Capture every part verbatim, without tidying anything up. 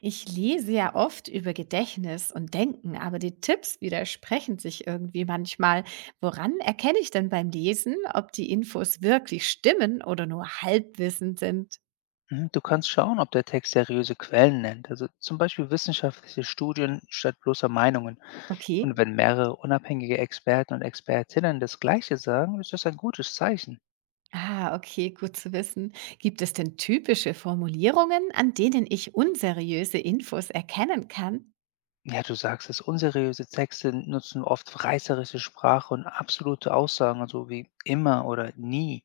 Ich lese ja oft über Gedächtnis und Denken, aber die Tipps widersprechen sich irgendwie manchmal. Woran erkenne ich denn beim Lesen, ob die Infos wirklich stimmen oder nur Halbwissen sind? Mhm, du kannst schauen, ob der Text seriöse Quellen nennt, also zum Beispiel wissenschaftliche Studien statt bloßer Meinungen. Okay. Und wenn mehrere unabhängige Experten und Expertinnen das Gleiche sagen, ist das ein gutes Zeichen. Ah, okay, gut zu wissen. Gibt es denn typische Formulierungen, an denen ich unseriöse Infos erkennen kann? Ja, du sagst es, unseriöse Texte nutzen oft reißerische Sprache und absolute Aussagen, so wie immer oder nie.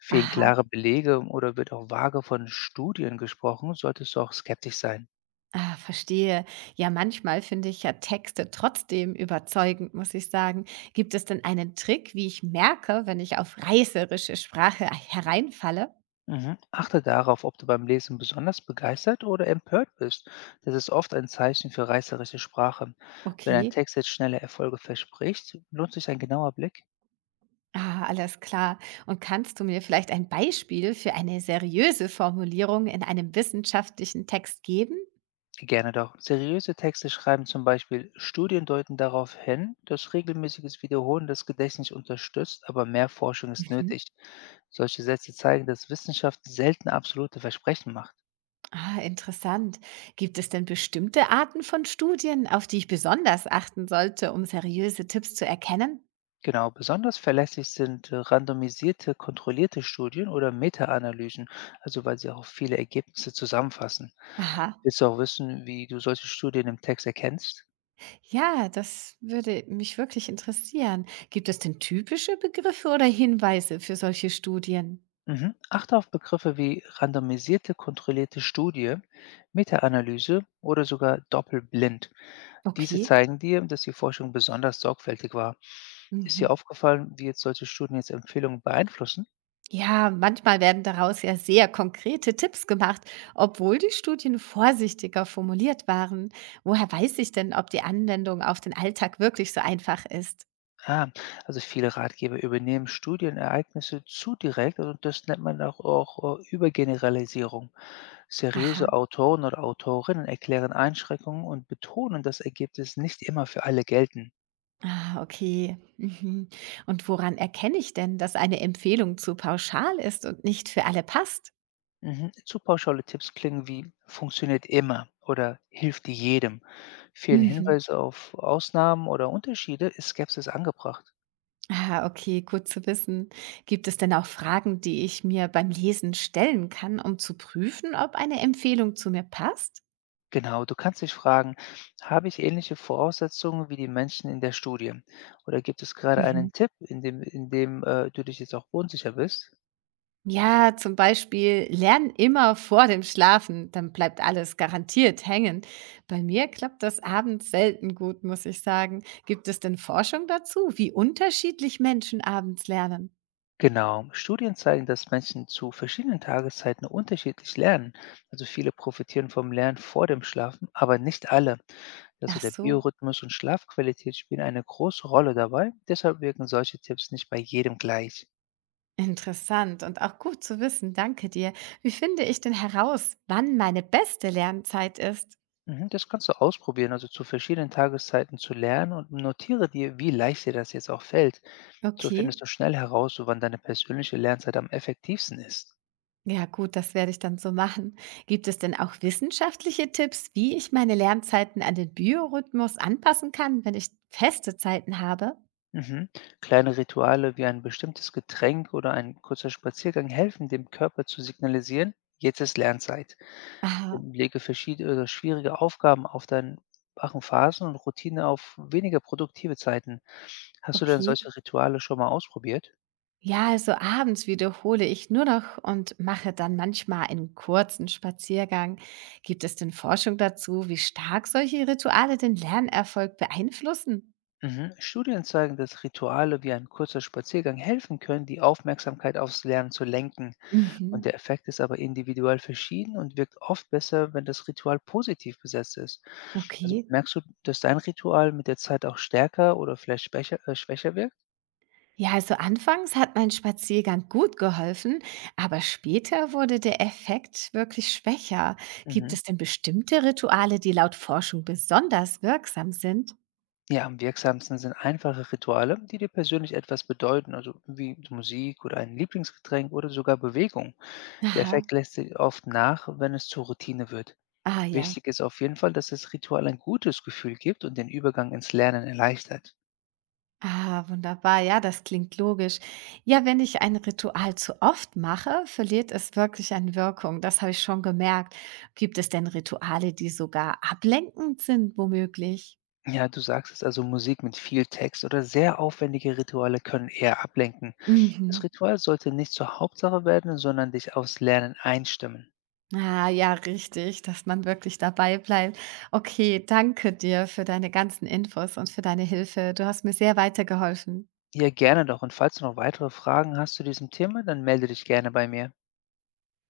Fehlen Aha. klare Belege oder wird auch vage von Studien gesprochen, solltest du auch skeptisch sein. Ah, verstehe. Ja, manchmal finde ich ja Texte trotzdem überzeugend, muss ich sagen. Gibt es denn einen Trick, wie ich merke, wenn ich auf reißerische Sprache hereinfalle? Mhm. Achte darauf, ob du beim Lesen besonders begeistert oder empört bist. Das ist oft ein Zeichen für reißerische Sprache. Wenn ein Okay. Text jetzt schnelle Erfolge verspricht, lohnt sich ein genauer Blick. Ah, alles klar. Und kannst du mir vielleicht ein Beispiel für eine seriöse Formulierung in einem wissenschaftlichen Text geben? Gerne doch. Seriöse Texte schreiben zum Beispiel, Studien deuten darauf hin, dass regelmäßiges Wiederholen das Gedächtnis unterstützt, aber mehr Forschung ist Mhm. nötig. Solche Sätze zeigen, dass Wissenschaft selten absolute Versprechen macht. Ah, interessant. Gibt es denn bestimmte Arten von Studien, auf die ich besonders achten sollte, um seriöse Tipps zu erkennen? Genau, besonders verlässlich sind äh, randomisierte, kontrollierte Studien oder Meta-Analysen, also weil sie auch viele Ergebnisse zusammenfassen. Aha. Willst du auch wissen, wie du solche Studien im Text erkennst? Ja, das würde mich wirklich interessieren. Gibt es denn typische Begriffe oder Hinweise für solche Studien? Mhm. Achte auf Begriffe wie randomisierte, kontrollierte Studie, Meta-Analyse oder sogar doppelblind. Diese Okay. zeigen dir, dass die Forschung besonders sorgfältig war. Ist dir Mhm. aufgefallen, wie jetzt solche Studien jetzt Empfehlungen beeinflussen? Ja, manchmal werden daraus ja sehr konkrete Tipps gemacht, obwohl die Studien vorsichtiger formuliert waren. Woher weiß ich denn, ob die Anwendung auf den Alltag wirklich so einfach ist? Ah, also viele Ratgeber übernehmen Studienereignisse zu direkt und das nennt man auch, auch äh, Übergeneralisierung. Seriöse Aha. Autoren oder Autorinnen erklären Einschränkungen und betonen, dass Ergebnisse nicht immer für alle gelten. Ah, okay. Mhm. Und woran erkenne ich denn, dass eine Empfehlung zu pauschal ist und nicht für alle passt? Mhm. Zu pauschale Tipps klingen wie funktioniert immer oder hilft jedem. Fehlen Mhm. Hinweise auf Ausnahmen oder Unterschiede ist Skepsis angebracht. Ah, okay, gut zu wissen. Gibt es denn auch Fragen, die ich mir beim Lesen stellen kann, um zu prüfen, ob eine Empfehlung zu mir passt? Genau, du kannst dich fragen, habe ich ähnliche Voraussetzungen wie die Menschen in der Studie? Oder gibt es gerade einen Mhm. Tipp, in dem, in dem äh, du dich jetzt auch unsicher bist? Ja, zum Beispiel, lern immer vor dem Schlafen, dann bleibt alles garantiert hängen. Bei mir klappt das abends selten gut, muss ich sagen. Gibt es denn Forschung dazu, wie unterschiedlich Menschen abends lernen? Genau, Studien zeigen, dass Menschen zu verschiedenen Tageszeiten unterschiedlich lernen. Also viele profitieren vom Lernen vor dem Schlafen, aber nicht alle. Ach Also der so, Biorhythmus und Schlafqualität spielen eine große Rolle dabei. Deshalb wirken solche Tipps nicht bei jedem gleich. interessant und auch gut zu wissen, danke dir. Wie finde ich denn heraus, wann meine beste Lernzeit ist? Mhm, das kannst du ausprobieren, also zu verschiedenen Tageszeiten zu lernen und notiere dir, wie leicht dir das jetzt auch fällt. So findest Okay. du schnell heraus, so wann deine persönliche Lernzeit am effektivsten ist. Ja gut, das werde ich dann so machen. Gibt es denn auch wissenschaftliche Tipps, wie ich meine Lernzeiten an den Biorhythmus anpassen kann, wenn ich feste Zeiten habe? Mhm. Kleine Rituale wie ein bestimmtes Getränk oder ein kurzer Spaziergang helfen dem Körper zu signalisieren, jetzt ist Lernzeit. Aha, Lege verschiedene oder schwierige Aufgaben auf deinen wachen Phasen und Routine auf weniger produktive Zeiten. Hast du denn okay. solche Rituale schon mal ausprobiert? Ja, also abends wiederhole ich nur noch und mache dann manchmal einen kurzen Spaziergang. Gibt es denn Forschung dazu, wie stark solche Rituale den Lernerfolg beeinflussen? Mhm. Studien zeigen, dass Rituale wie ein kurzer Spaziergang helfen können, die Aufmerksamkeit aufs Lernen zu lenken. Und Mhm. der Effekt ist aber individuell verschieden und wirkt oft besser, wenn das Ritual positiv besetzt ist. Also Okay. merkst du, dass dein Ritual mit der Zeit auch stärker oder vielleicht schwächer, äh, schwächer wirkt? Ja, also anfangs hat mein Spaziergang gut geholfen, aber später wurde der Effekt wirklich schwächer. Gibt Mhm. es denn bestimmte Rituale, die laut Forschung besonders wirksam sind? Ja, am wirksamsten sind einfache Rituale, die dir persönlich etwas bedeuten, also wie Musik oder ein Lieblingsgetränk oder sogar Bewegung. Der Aha, Effekt lässt sich oft nach, wenn es zur Routine wird. ah ja, Wichtig ist auf jeden Fall, dass das Ritual ein gutes Gefühl gibt und den Übergang ins Lernen erleichtert. ah, wunderbar, ja, das klingt logisch. Ja, wenn ich ein Ritual zu oft mache, verliert es wirklich an Wirkung. Das habe ich schon gemerkt. Gibt es denn Rituale, die sogar ablenkend sind, womöglich? Ja, du sagst es also, Musik mit viel Text oder sehr aufwendige Rituale können eher ablenken. Mhm. Das Ritual sollte nicht zur Hauptsache werden, sondern dich aufs Lernen einstimmen. Ah, ja, richtig, dass man wirklich dabei bleibt. Okay, danke dir für deine ganzen Infos und für deine Hilfe. Du hast mir sehr weitergeholfen. Ja, gerne doch. Und falls du noch weitere Fragen hast zu diesem Thema, dann melde dich gerne bei mir.